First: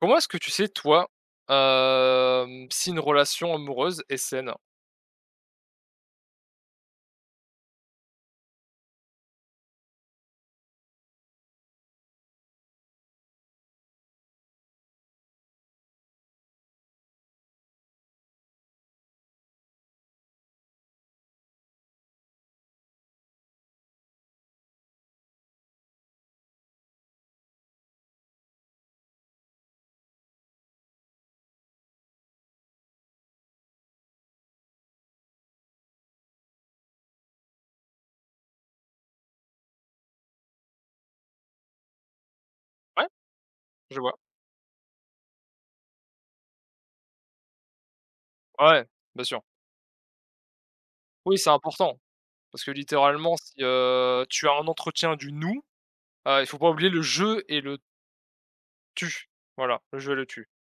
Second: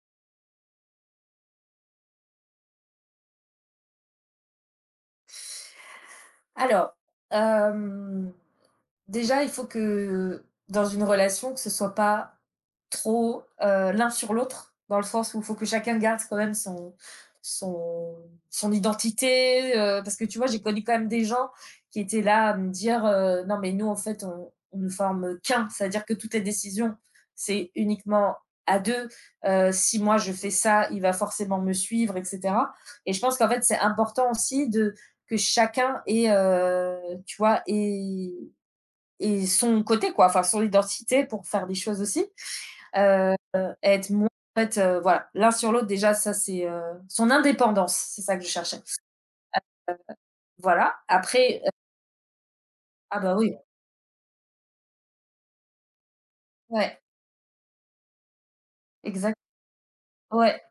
Comment est-ce que tu sais, toi, si une relation amoureuse est saine? Alors, hem, Déjà, il faut que dans une relation, que ce soit pas trop, l'un sur l'autre, dans le sens où il faut que chacun garde quand même son son identité, parce que tu vois, j'ai connu quand même des gens qui étaient là à me dire, «Non mais nous en fait on ne forme qu'un», c'est-à-dire que toutes les décisions, c'est uniquement à 2. Si moi je fais ça, il va forcément me suivre et cetera et je pense qu'en fait, c'est important aussi de que chacun ait, tu vois, ait et son côté, quoi, enfin son identité pour faire des choses aussi. Ouais, Euh, je être vois. moins, en fait, voilà, l'un sur l'autre, déjà, ça c'est son indépendance, c'est ça que je cherchais. Ouais, bien sûr. Voilà, Oui, c'est après, important parce que ah bah littéralement, si, oui, tu as un entretien du «nous», il faut pas oublier ouais, le «je» et le «tu». exact, Voilà, le «je» et le «tu» ouais,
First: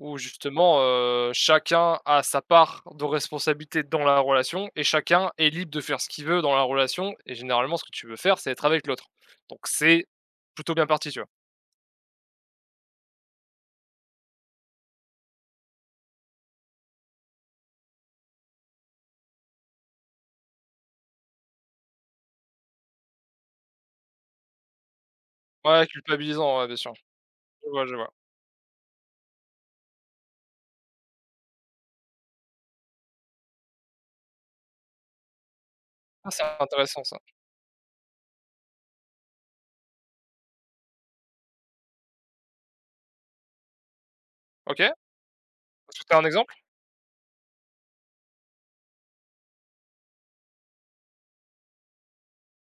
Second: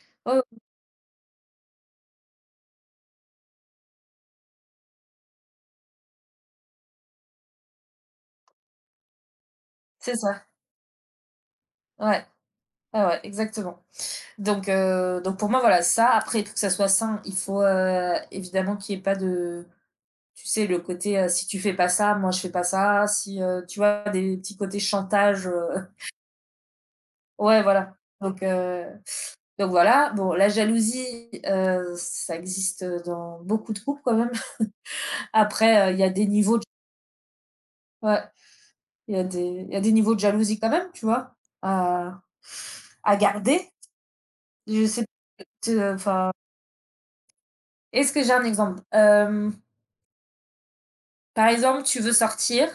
où ouais, justement, chacun a sa part de responsabilité dans la relation et chacun est libre de faire ce qu'il veut dans la relation et généralement, ce que tu veux faire, c'est être avec l'autre. Donc c'est c'est ça, plutôt bien parti, tu vois? ouais. Ouais, ouais, exactement. Donc pour moi, voilà, ça, après, pour que ça soit sain, il faut évidemment qu'il n'y ait pas de, tu sais, le côté, si tu fais pas ça, moi je fais pas ça, si, tu vois, des petits côtés chantage, Ouais, culpabilisant, ouais, bien sûr. ouais, Je vois, voilà. je vois. Donc, euh, Donc voilà, bon, la jalousie, ça existe, dans beaucoup de couples quand même. Après, il y a des Ah, c'est niveaux de intéressant ça. ouais, il y a des niveaux de jalousie quand même, tu vois? À à garder. OK. Je sais t Est-ce que tu as un enfin exemple? Est-ce que j'ai un exemple? Par exemple,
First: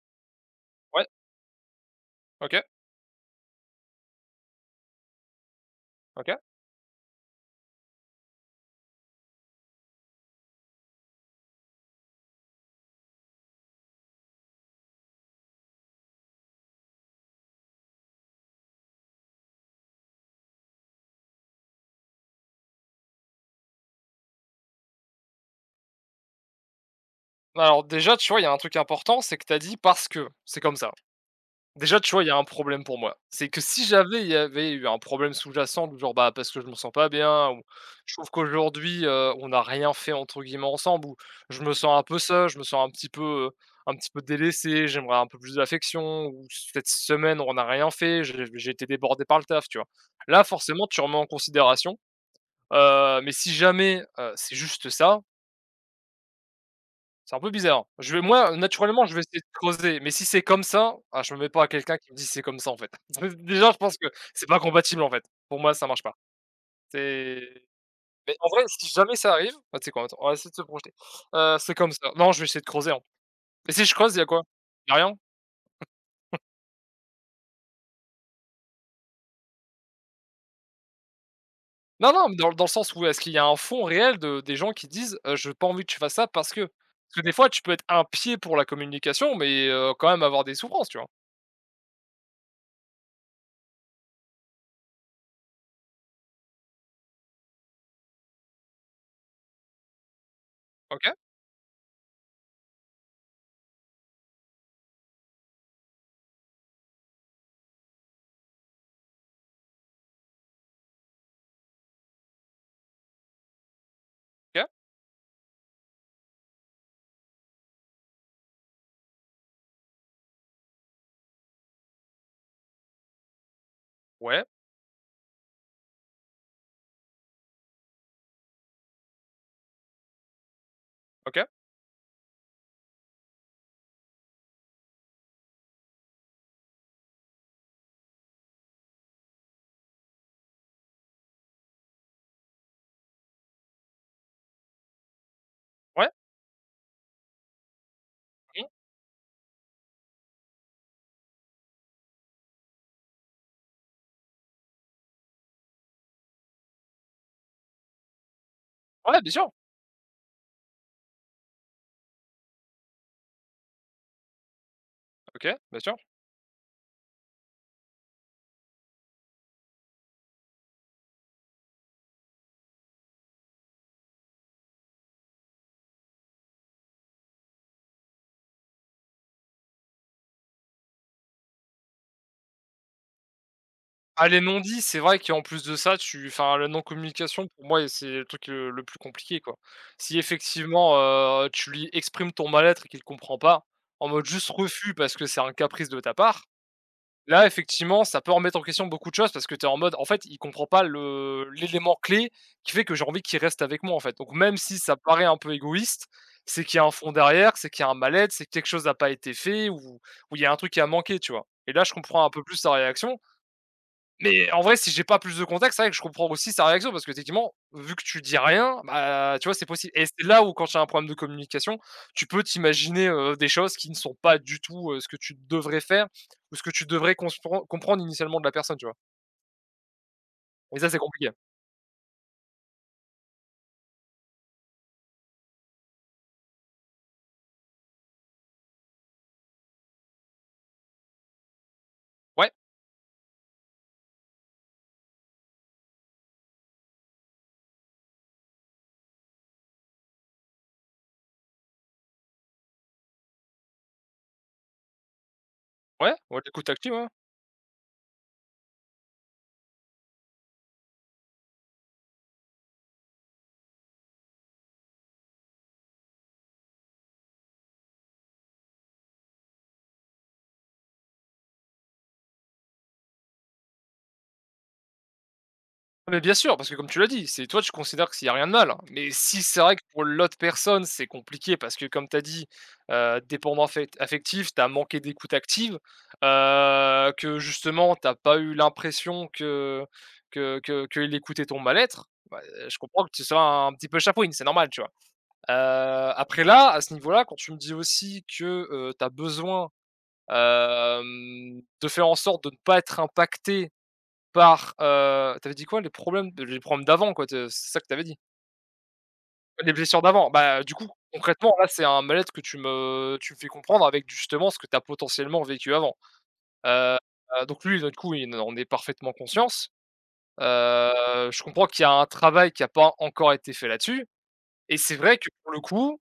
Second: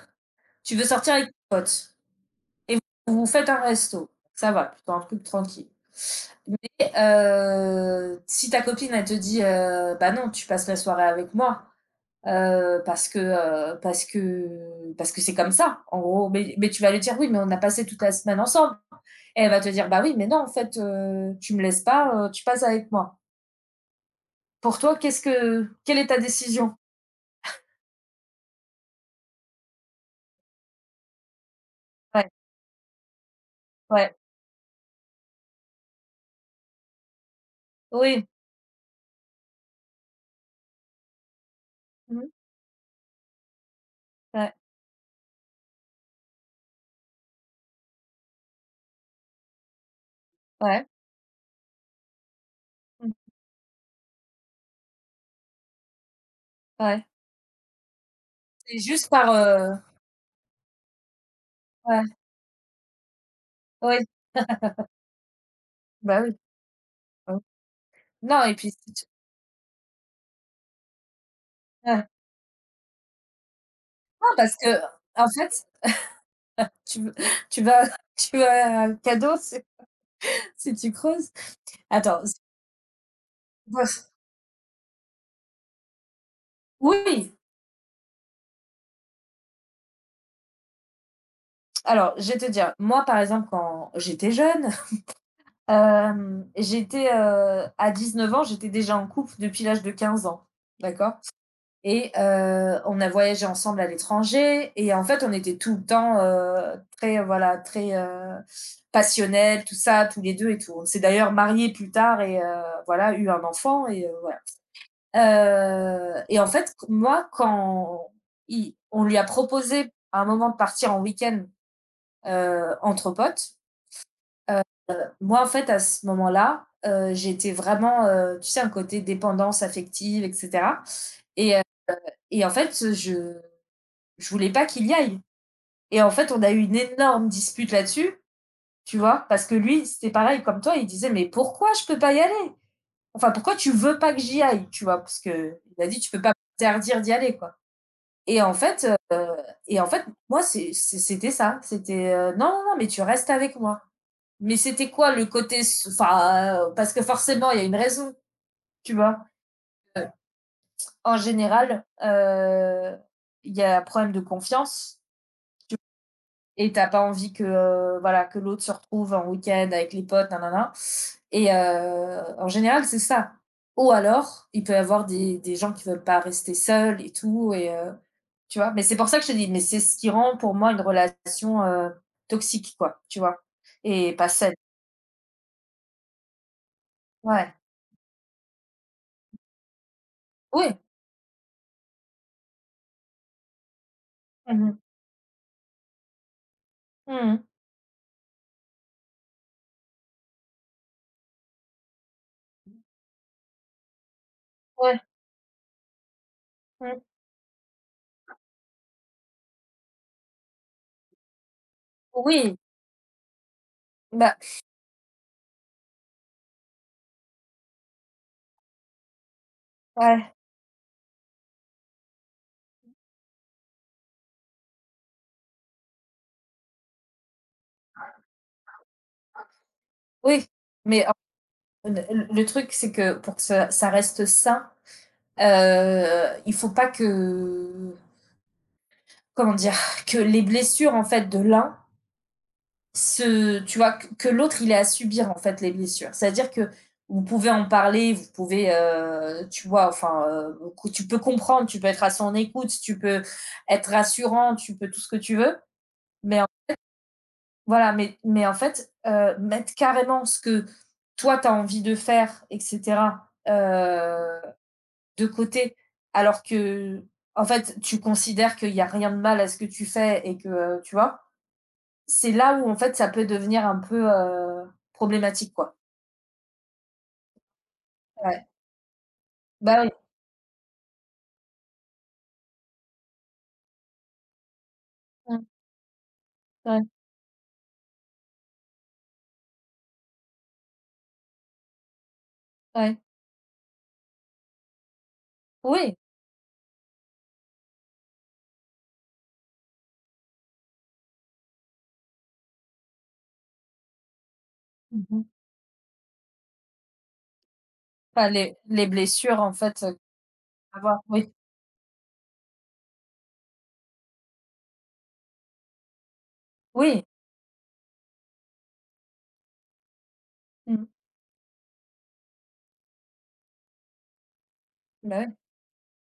tu veux Ouais. sortir avec tes potes OK, et vous vous faites un resto. Ça va, plutôt un truc tranquille. OK. Mais, si ta copine, elle te dit, «Bah non, tu passes la soirée avec moi». Parce que c'est comme ça, en gros. Mais tu vas lui dire: «Oui, mais on a passé toute la semaine ensemble» et elle va te dire: «Bah, oui, mais non, en fait, tu me laisses pas, tu passes avec moi». Pour toi, qu'est-ce que quelle est ta décision? Bah, alors déjà, tu vois, il y a un truc important, c'est que tu as dit: «Parce que c'est comme ça». Déjà, tu vois, il y Ouais, a un problème pour moi. C'est que si ouais, j'avais il y avait eu un problème sous-jacent du genre, bah, parce que je me sens pas bien ou je oui, trouve qu'aujourd'hui, on n'a rien fait entre guillemets ensemble ou je me sens un peu mmh, seul, je me sens heu, un petit peu ouais, délaissé, j'aimerais un peu plus d'affection ou cette semaine on n'a rien fait, j'ai été débordé par le taf, tu vois? Là, ouais, forcément, tu remets en considération, mmh, mais si jamais, c'est juste ça. ouais. C'est un peu bizarre. Je vais moi, C'est naturellement, juste je vais par, essayer de creuser, mais si c'est comme ça, ah, je me mets pas à quelqu'un ouais, qui me dit: «C'est comme ça, en fait». Déjà, je pense oui, que c'est pas compatible, en fait. Pour moi, ça marche pas. bah, oui, bah, oui. C'est mais Non en et vrai, puis si si tu jamais ça arrive bah, tu sais quoi? Attends, on va essayer de se projeter. C'est comme Ouais, non, ça. Non, je vais essayer de creuser, hein. Et si je creuse, il y a quoi? parce que Il y a rien? en fait, tu tu vas tu vas à un cadeau si tu creuses. Non, Attends, non, mais dans le sens où est-ce qu'il y a un fond réel de des gens qui disent: je j'ai pas envie que tu fasses ça parce que». Parce que des oui! fois, tu peux être un pied pour la communication, mais quand même avoir des souffrances, tu vois? Alors, je vais te dire, moi, par exemple, quand j'étais jeune, j'étais, à 9 ans, j'étais déjà en couple depuis l'âge de 15 ans, OK, d'accord? Et on a voyagé ensemble à l'étranger et en fait, on était tout le temps, très, voilà, très, passionnels, tout ça, tous les 2 et tout. On s'est d'ailleurs mariés plus tard et voilà, eu un enfant et voilà. OK, Et en fait, moi, quand il on lui a proposé à un moment de partir en week-end, entre potes, ouais, euh, moi, en fait, à ce moment-là, j'étais vraiment, tu sais, un côté dépendance affective et cetera OK, et heu et en fait, je voulais pas qu'il y aille et en fait, on a eu une énorme dispute là-dessus, tu vois? Parce que lui, c'était pareil comme toi, il disait: «Mais pourquoi je peux pas y aller? Enfin, pourquoi tu veux pas que j'y aille?» tu vois? Parce que il a dit: ouais, «Tu peux pas m'interdire d'y aller, quoi» et en mmh, fait, heu et en fait, moi, c'était ça, c'était, «Non, non, non, mais tu restes avec moi». Mais c'était quoi le côté. Enfin, parce que forcément, il y a une raison, tu vois. ouais, bien sûr. Euh, En général, il y a un problème de confiance OK, bien sûr. et t'as pas envie que voilà que l'autre se retrouve en week-end avec les potes, nanana. Et en général, c'est ça. Ou alors, il peut y avoir des gens qui veulent pas rester seuls et tout. Et, tu vois, mais c'est pour ça que je te dis, mais c'est ce qui rend pour moi une relation toxique, quoi, tu vois, et Ah, pas les saine. non-dits, c'est vrai qu'en plus de ça, tu enfin, la non-communication Ouais. pour moi c'est le truc le plus compliqué, quoi. Si Oui. effectivement, tu lui exprimes ton mal-être et qu'il ne comprend pas, en mode juste Mhm. refus parce que c'est un caprice de ta part, Mhm. là, effectivement, ça peut remettre en question beaucoup de choses parce que tu es en mode: «En fait, il comprend pas le l'élément clé qui fait que j'ai envie qu'il reste avec moi, en fait». Donc même si ça Ouais. paraît un peu égoïste, c'est qu'il y a un Mmh. fond derrière, c'est qu'il y a un mal-être, c'est que quelque chose n'a pas été fait ou il y a un truc qui a manqué, tu vois? Et là, je comprends un peu plus Oui, sa réaction. bah, Mais en vrai, si j'ai pas plus de contexte, c'est vrai que je comprends aussi sa réaction parce que techniquement, vu que tu dis rien, bah, tu vois, c'est possible. Et c'est ouais, là où, quand tu as un problème de communication, tu peux t'imaginer des choses qui ne sont pas du tout ce que tu devrais faire ou ce que tu devrais comprendre initialement de la personne, tu vois. oui, Et ça, c'est mais en- compliqué. le truc, c'est que pour que ça reste sain, il faut pas que comment dire? Que les blessures, en fait, de l'un Ouais, se tu vois? Que l'autre, il ait à subir, en fait, les blessures. C'est-à-dire que vous pouvez en parler, vous pouvez, tu vois? Enfin, que tu peux comprendre, tu peux être à son écoute, tu peux être rassurant, tu peux tout ce que tu veux. ouais, ouais, mais l'écoute active, ouais. Voilà, mais en fait, mettre carrément ce que toi tu as envie de faire et cetera, de côté, alors que en fait, tu considères qu'il y a rien de mal à ce que tu fais et que tu vois? C'est là où en fait ça peut devenir un peu, problématique quoi. Ah mais bien sûr, parce que comme tu l'as dit, c'est toi tu considères que s'il y a rien Ouais. de mal, hein, mais si c'est vrai que Bah oui. pour l'autre personne, c'est compliqué parce que comme tu as dit, dépendant affect affectif, tu as manqué d'écoute Mmh. active, Ouais, que justement tu pas eu l'impression que que qu'il écoutait ton mal-être, je ouais. comprends que tu sois un petit peu chapouine, c'est normal, tu vois? Heu, Oui. après là, à ce niveau-là, quand tu me dis aussi que, tu as besoin, de faire en sorte de ne pas être impacté. Par, Mmh. Tu avais dit quoi? Les problèmes de les problèmes d'avant quoi, te c'est ça que tu avais dit? Enfin les blessures en Les fait, blessures d'avant. Bah, du coup, avoir oui, concrètement, là, c'est un mal-être que tu me fais comprendre avec justement ce que tu as potentiellement vécu avant. Heu oui. Donc lui, du coup, il en est parfaitement conscience. Mmh. Je comprends qu'il y a un travail qui a pas encore été fait là-dessus et c'est vrai Bah que oui. pour le coup,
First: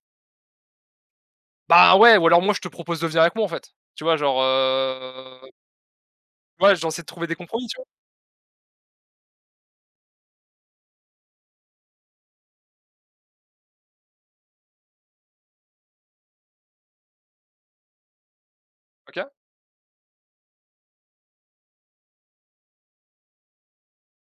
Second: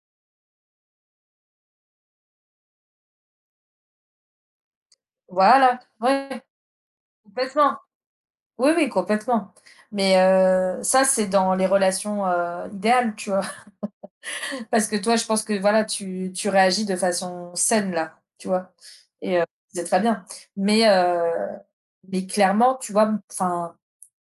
bah, ouais, ou alors moi, je te propose de venir avec moi, en fait. Tu vois? Genre, Voilà, ouais, ouais, j'essaie de trouver des compromis, complètement. tu vois? Oui, oui, complètement. Mais ça, c'est dans les relations, idéales, tu vois? Parce que toi, je pense que voilà, tu réagis de façon saine là, tu vois? OK. Et c'est très bien. Mais heu, mais clairement, tu vois? Enfin,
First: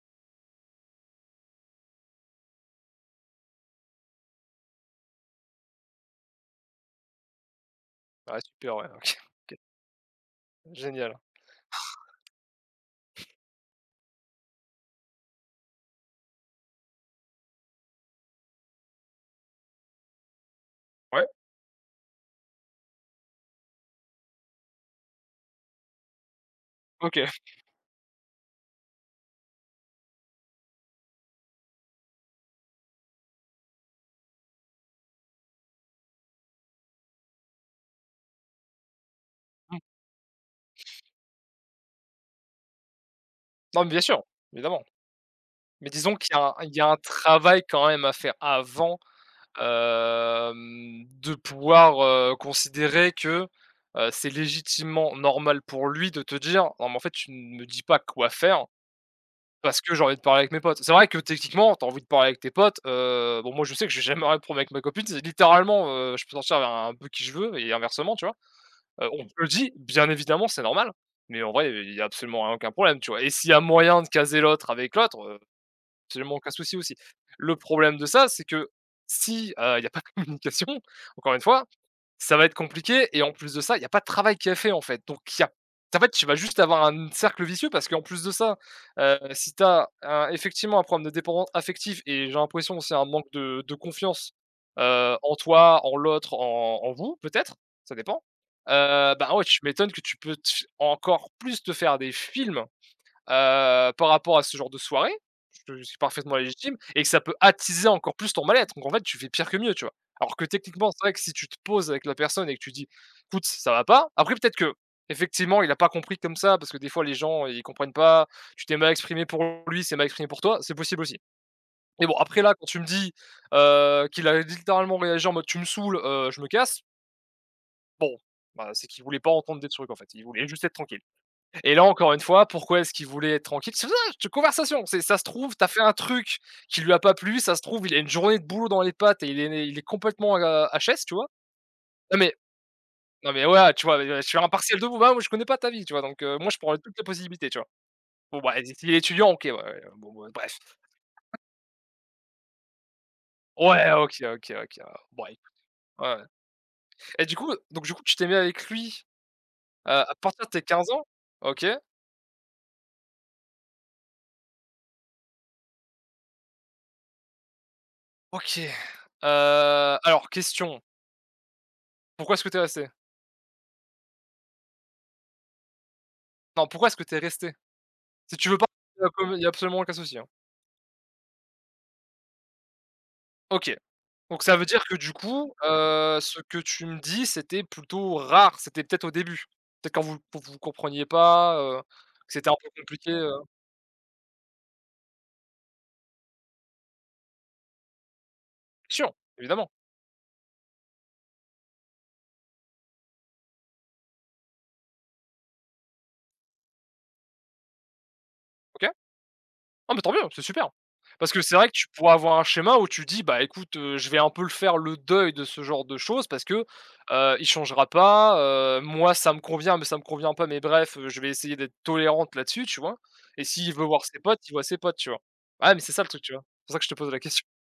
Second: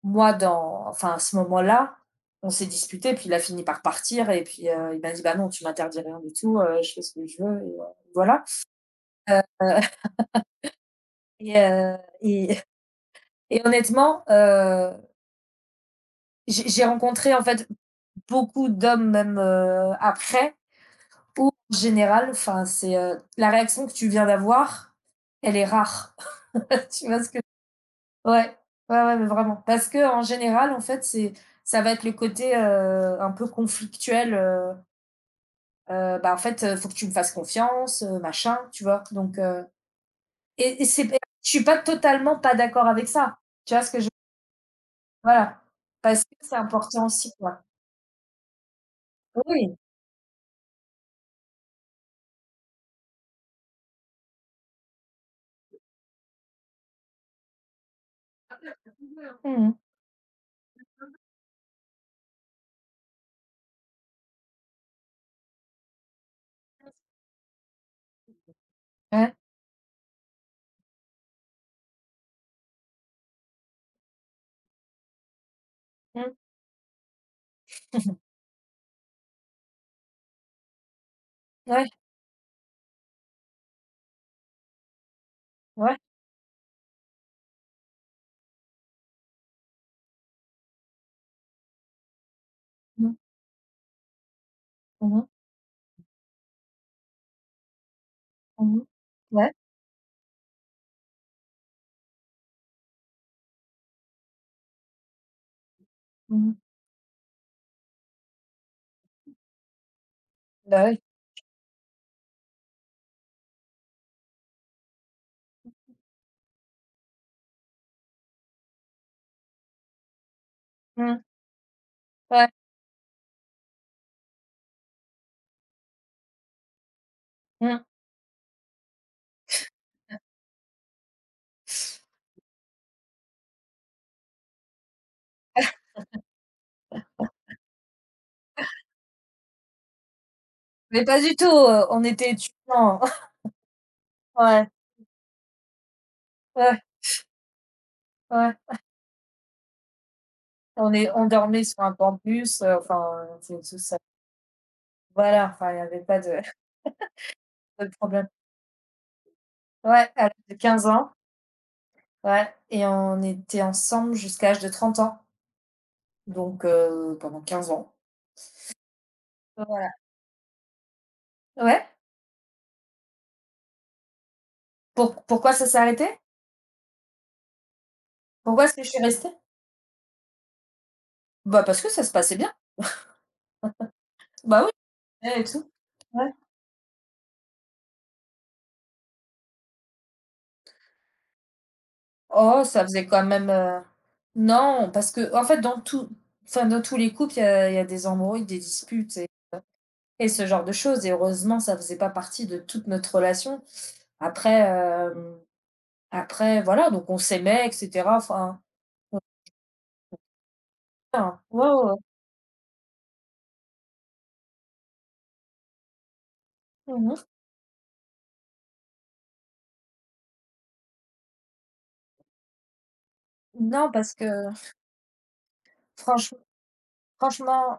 moi, dans enfin, à ce moment-là, on s'est disputé puis il a fini par partir et puis, il m'a dit: «Bah non, tu m'interdis rien du tout, je fais ce que je veux» et Ouais, voilà. super, ouais, OK. OK. Heu Génial. et heu et et honnêtement, j'ai rencontré en fait beaucoup d'hommes même, après Ouais, ou en général, enfin c'est, la réaction que tu viens d'avoir, elle est rare. Tu vois OK. ce que Ouais, ouais, ouais, mais vraiment. Parce que en général, en fait, c'est ça va être le côté, un peu conflictuel, bah, en fait, faut que tu me fasses confiance, machin, tu vois? Donc et c'est p je suis pas totalement pas d'accord avec ça. Tu vois Non, mais ce bien que je sûr, évidemment. Voilà, Mais disons parce que qu'il y a c'est un il y a un important aussi, travail quoi. quand même à faire avant, Oui, de pouvoir, considérer que, c'est légitimement normal pour lui de te dire: «Non, mais en fait, tu ne me dis pas quoi faire mmh. parce que j'ai envie de parler avec mes potes». C'est vrai que techniquement, tu as envie de parler avec tes potes, bon moi je sais que je vais jamais rien de problème avec ma copine, c'est littéralement, je peux sortir avec un peu qui je veux et inversement, tu vois? On te Ouais. le dit, bien évidemment, c'est normal, mais en vrai, il y a absolument aucun problème, tu vois? Et s'il y a moyen de caser l'autre avec l'autre, heu. Mmh. Absolument aucun souci aussi. Le problème de ça, c'est que si, il y a pas de communication, encore une fois, Ouais, ça va être compliqué et en plus de ça, il y a pas de travail qui est fait, en fait. Donc il y a ouais. en fait, tu vas juste avoir un cercle vicieux parce qu'en plus de ça, si tu as effectivement un problème de dépendance affective et j'ai l'impression que c'est un Mmh. manque de confiance, Mmh. en toi, en l'autre, en vous peut-être, ça dépend, Mmh mh. Bah, ouais, Ouais. tu m'étonnes que tu peux te encore plus te faire des films par rapport à ce genre de soirée, je suis parfaitement Mmh mh. légitime et que ça peut attiser encore plus ton mal-être. Donc en fait, tu fais pire que mieux, tu vois? Alors que Bah, techniquement, c'est oui. vrai que si tu te poses avec la personne et que tu dis: «Écoute, ça va pas». Après peut-être que effectivement, il a pas compris comme ça, parce que des fois les gens, ils comprennent pas, tu t'es mal exprimé pour lui, c'est mal exprimé pour toi, c'est possible aussi. Mmh. Mais bon, après Ouais. là, quand tu me dis, qu'il a littéralement réagi en mode: «Tu me saoules, je me casse», Mmh. bah, c'est qu'il voulait pas entendre des trucs en fait, il voulait juste être tranquille. Et là, encore une fois, pourquoi est-ce qu'il voulait être tranquille? C'est une conversation, c'est ça se trouve, t'as fait un truc qui lui a pas plu, ça se trouve, il a une journée de boulot dans les pattes et il est complètement, HS, Mais tu pas vois? du tout, on Non, était mais étudiants. non, mais ouais, tu vois? Je suis un Ouais, partiel de vous, bah, moi je connais pas ta vie, tu vois? Donc moi, je prends ouais, toutes les possibilités, tu vois? Bon, bah, ouais. s'il est étudiant, OK, ouais, ouais, ouais, bon, ouais, bref. On dormait sur un campus, enfin, c'est tout Ouais, ça. OK, OK, OK, bon, ouais, Voilà, enfin, il y avait bon, pas ouais. de Et du coup donc pas de du coup, tu t'es problème. mis avec lui, Ouais, à à l'âge partir de de tes 15 15 ans? ans, OK. ouais et on était ensemble jusqu'à l'âge de 30 ans, donc pendant 15 ans. OK. Voilà. Heu, alors question, Ouais. pourquoi est-ce que t'es resté? Pourquoi ça s'est arrêté? Non, pourquoi est-ce que t'es resté? Si tu veux Pourquoi pas, est-ce que je suis restée? comme il y a absolument aucun souci, hein. Bah, parce que ça se passait bien. OK, donc ça veut Bah, dire que du oui, et coup, tout. Ouais. ce que tu me dis, c'était plutôt rare, c'était peut-être au début? Peut-être quand vous compreniez pas, que c'était un Oh, peu ça faisait compliqué, quand heu? même, non, parce que en fait, dans tout enfin, dans tous les couples, il y a des embrouilles, des Bien sûr, disputes et évidemment, et ce genre de choses et heureusement, ça faisait pas partie de toute notre relation. Après, hem, après voilà, donc on s'aimait et cetera, enfin, OK. Ah mais tant mieux, c'est super! ouais, Parce que c'est vrai ouais, que tu ouais. pourras avoir un schéma où tu dis: «Bah écoute, je vais un peu le faire le deuil de ce genre de choses parce que, Mmh mh. Il changera pas, moi ça me convient, mais ça me convient pas, mais bref, je vais essayer d'être tolérante là-dessus», tu vois? Et s'il veut Non, voir parce ses potes, il que voit ses potes, tu vois? Ah mais c'est ça le truc, tu franche vois? C'est pour ça que je te pose la question. franchement,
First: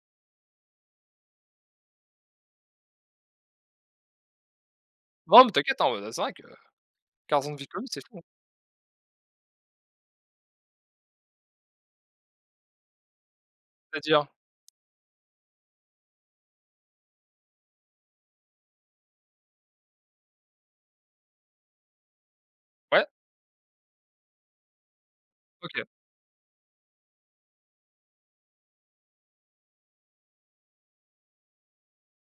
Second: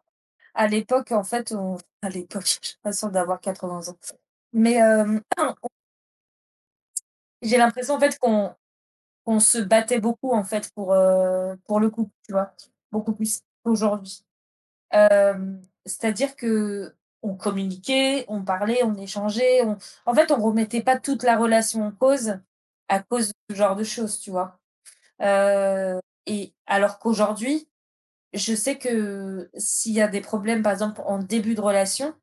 à l'époque, en fait, on à l'époque, je suis pas sûre d'avoir 80 ans, mais Non mais t'inquiète, hein, c'est vrai que 15 ans j'ai de vie commune, l'impression, en c'est fou, fait, hein. qu'on se battait beaucoup en fait pour le couple, tu vois? Beaucoup plus qu'aujourd'hui. C'est-à-dire? C'est-à-dire que on communiquait, on parlait, on échangeait, on en fait, on remettait pas toute la relation en cause, à Ouais? cause de ce genre de choses, tu vois? OK. Heu et alors qu'aujourd'hui, je sais que s'il y a des problèmes, par exemple, en début de relation,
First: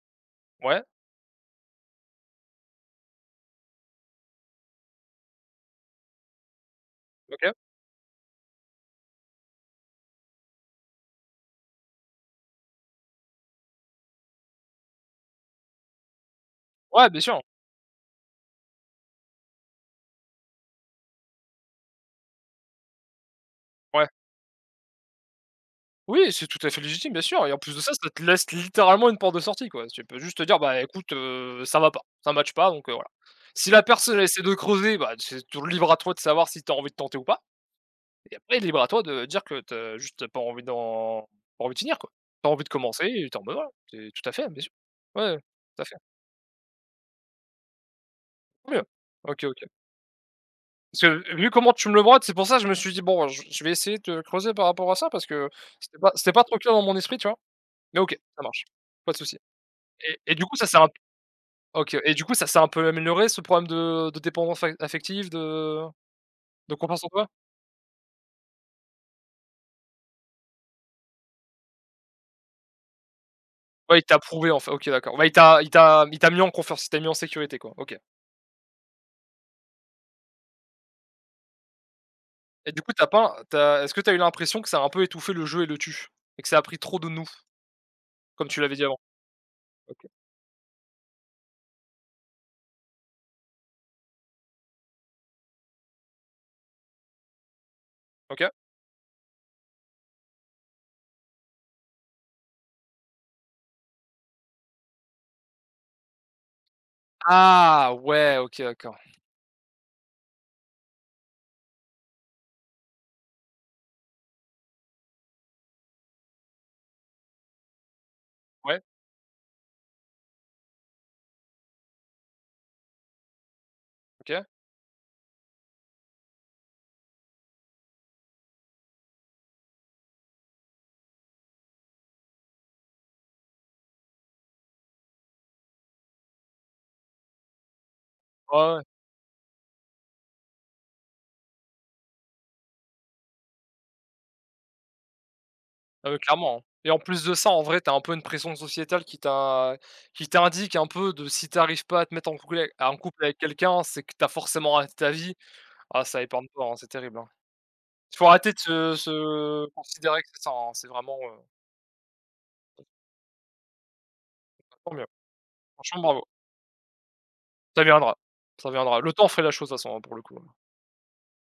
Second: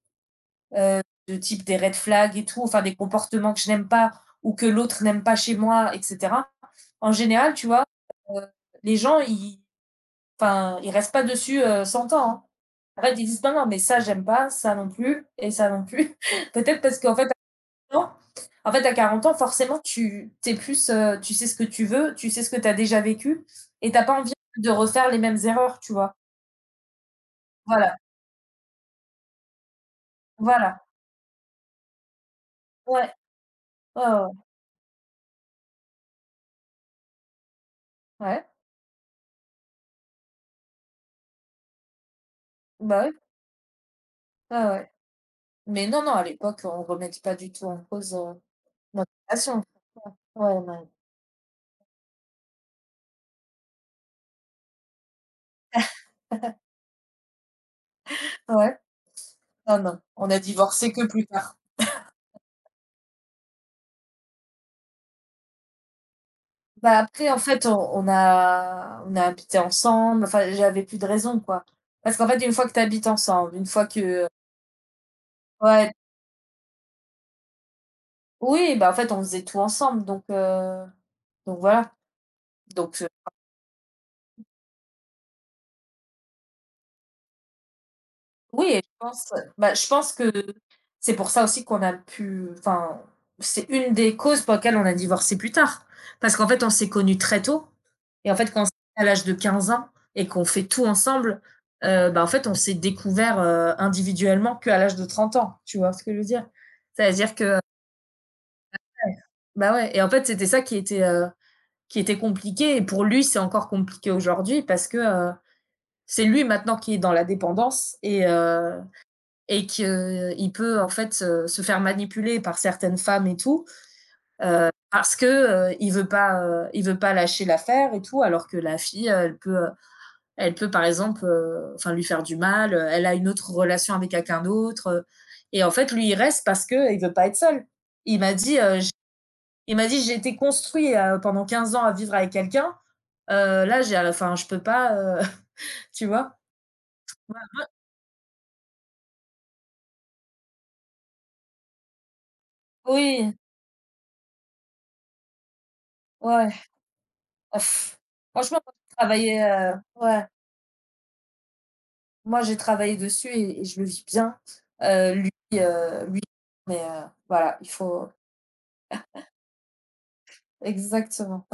Ouais. heu, de type des red flags et tout, enfin des comportements que je n'aime pas ou que l'autre n'aime pas chez moi et cetera. En OK. général, tu vois? Les gens, ils, enfin, ils restent pas dessus 100 ans. Hein. En fait, ils disent, non, non, mais ça, j'aime pas, ça non plus, et ça non plus. Peut-être parce Ouais, qu'en bien fait, à sûr. 40 ans, en fait, à 40 ans, forcément, tu t'es plus, tu sais ce que tu veux, tu sais ce que tu as déjà vécu, et t'as Ouais. pas envie de refaire les mêmes erreurs, tu vois. Oui, c'est tout à fait légitime, bien sûr et en plus de ça, Voilà, ça te laisse littéralement une porte de sortie, quoi. Tu peux juste te dire: «Bah, voilà. écoute, ça va pas, ça matche pas donc Ouais, voilà». Si la ouais, ouais. personne Ouais. essaie de creuser, bah, c'est toujours libre à toi de savoir si t'as envie de tenter ou pas et Ouais, après libre à toi de dire que t'as juste pas envie d'en pas envie de finir, quoi. T'as envie de bah commencer oui, et tu en mode voilà, c'est tout à fait, ouais, bien sûr. ouais. Ouais, ouais, tout à Mais fait. non, non, à l'époque, on remettait pas du tout en cause Oui, notre OK, relation. OK. Ouais, non. Parce que vu comment tu me le brodes, c'est pour ça que je me suis dit: «Bon, je vais essayer de creuser par rapport à ça» parce que c'était pas trop clair dans mon esprit, tu vois? Mais OK, ça marche. Ouais. Pas de souci. Non, non, on Et a du coup, ça s'est un divorcé que plus tard. OK et du coup, ça s'est un peu amélioré ce problème de dépendance a affective, de Bah, confiance en toi? après, en fait, on a habité ensemble, enfin, j'avais plus de raison, quoi. Parce qu'en fait, une fois que tu habites ensemble, une fois Ouais, il t'a que prouvé en fait OK d'accord. Ouais, ouais, il t'a mis en confiance, il t'a mis en sécurité quoi, OK. oui, bah, en fait, on faisait tout ensemble, donc voilà. Et du coup, Donc t'as pas t'as, est-ce que t'as eu l'impression que ça a un peu étouffé le jeu et le tue, Et que ça a pris trop de nous, comme tu oui l'avais et dit je avant? pense bah, je OK. pense que c'est pour ça aussi qu'on a pu enfin, c'est une des causes pour lesquelles on a divorcé plus tard. Parce qu'en fait, on s'est connus très tôt et en OK. fait, quand on s'est connus à l'âge de 15 ans et qu'on fait tout ensemble, bah, en fait, on s'est découvert, individuellement qu'à l'âge de 30 ans, tu vois ce que je veux dire? C'est-à-dire que Ah ouais, OK d'accord. Ouais, bah, ouais et en fait, c'était ça qui était compliqué et pour lui, c'est encore compliqué aujourd'hui parce que, c'est lui maintenant qui est dans la dépendance et heu Ouais, et qu'il peut en fait se faire manipuler par certaines femmes et tout OK. parce que il veut pas lâcher l'affaire et tout alors que la fille elle peut par exemple enfin lui faire du mal elle a une autre relation avec quelqu'un d'autre et en fait lui il reste parce que il veut pas être seul. il m'a dit Ouais, euh, ouais. j- il m'a dit j'ai été construit pendant 15 ans à vivre avec quelqu'un, là j'ai enfin, je peux pas tu Ah oui, vois. clairement. Hein. Et en plus de ça, Ouais. en vrai, t'as un peu une pression sociétale qui t'indique un peu de si t'arrives pas à te mettre en couple Oui, avec quelqu'un, c'est que t'as forcément raté ta vie. Ah ça épargne pas, ouais. hein, c'est terrible, hein. Ah, Il faut arrêter de franchement moi, j'ai travaillé, se considérer ouais. que c'est ça, hein, c'est vraiment, Moi, j'ai travaillé dessus et je le vis bien. tant mieux. Lui, Franchement lui bravo, mais voilà, il ça faut viendra, ça viendra. Le temps fait la chose de toute façon, hein, pour le coup. Hein. exactement.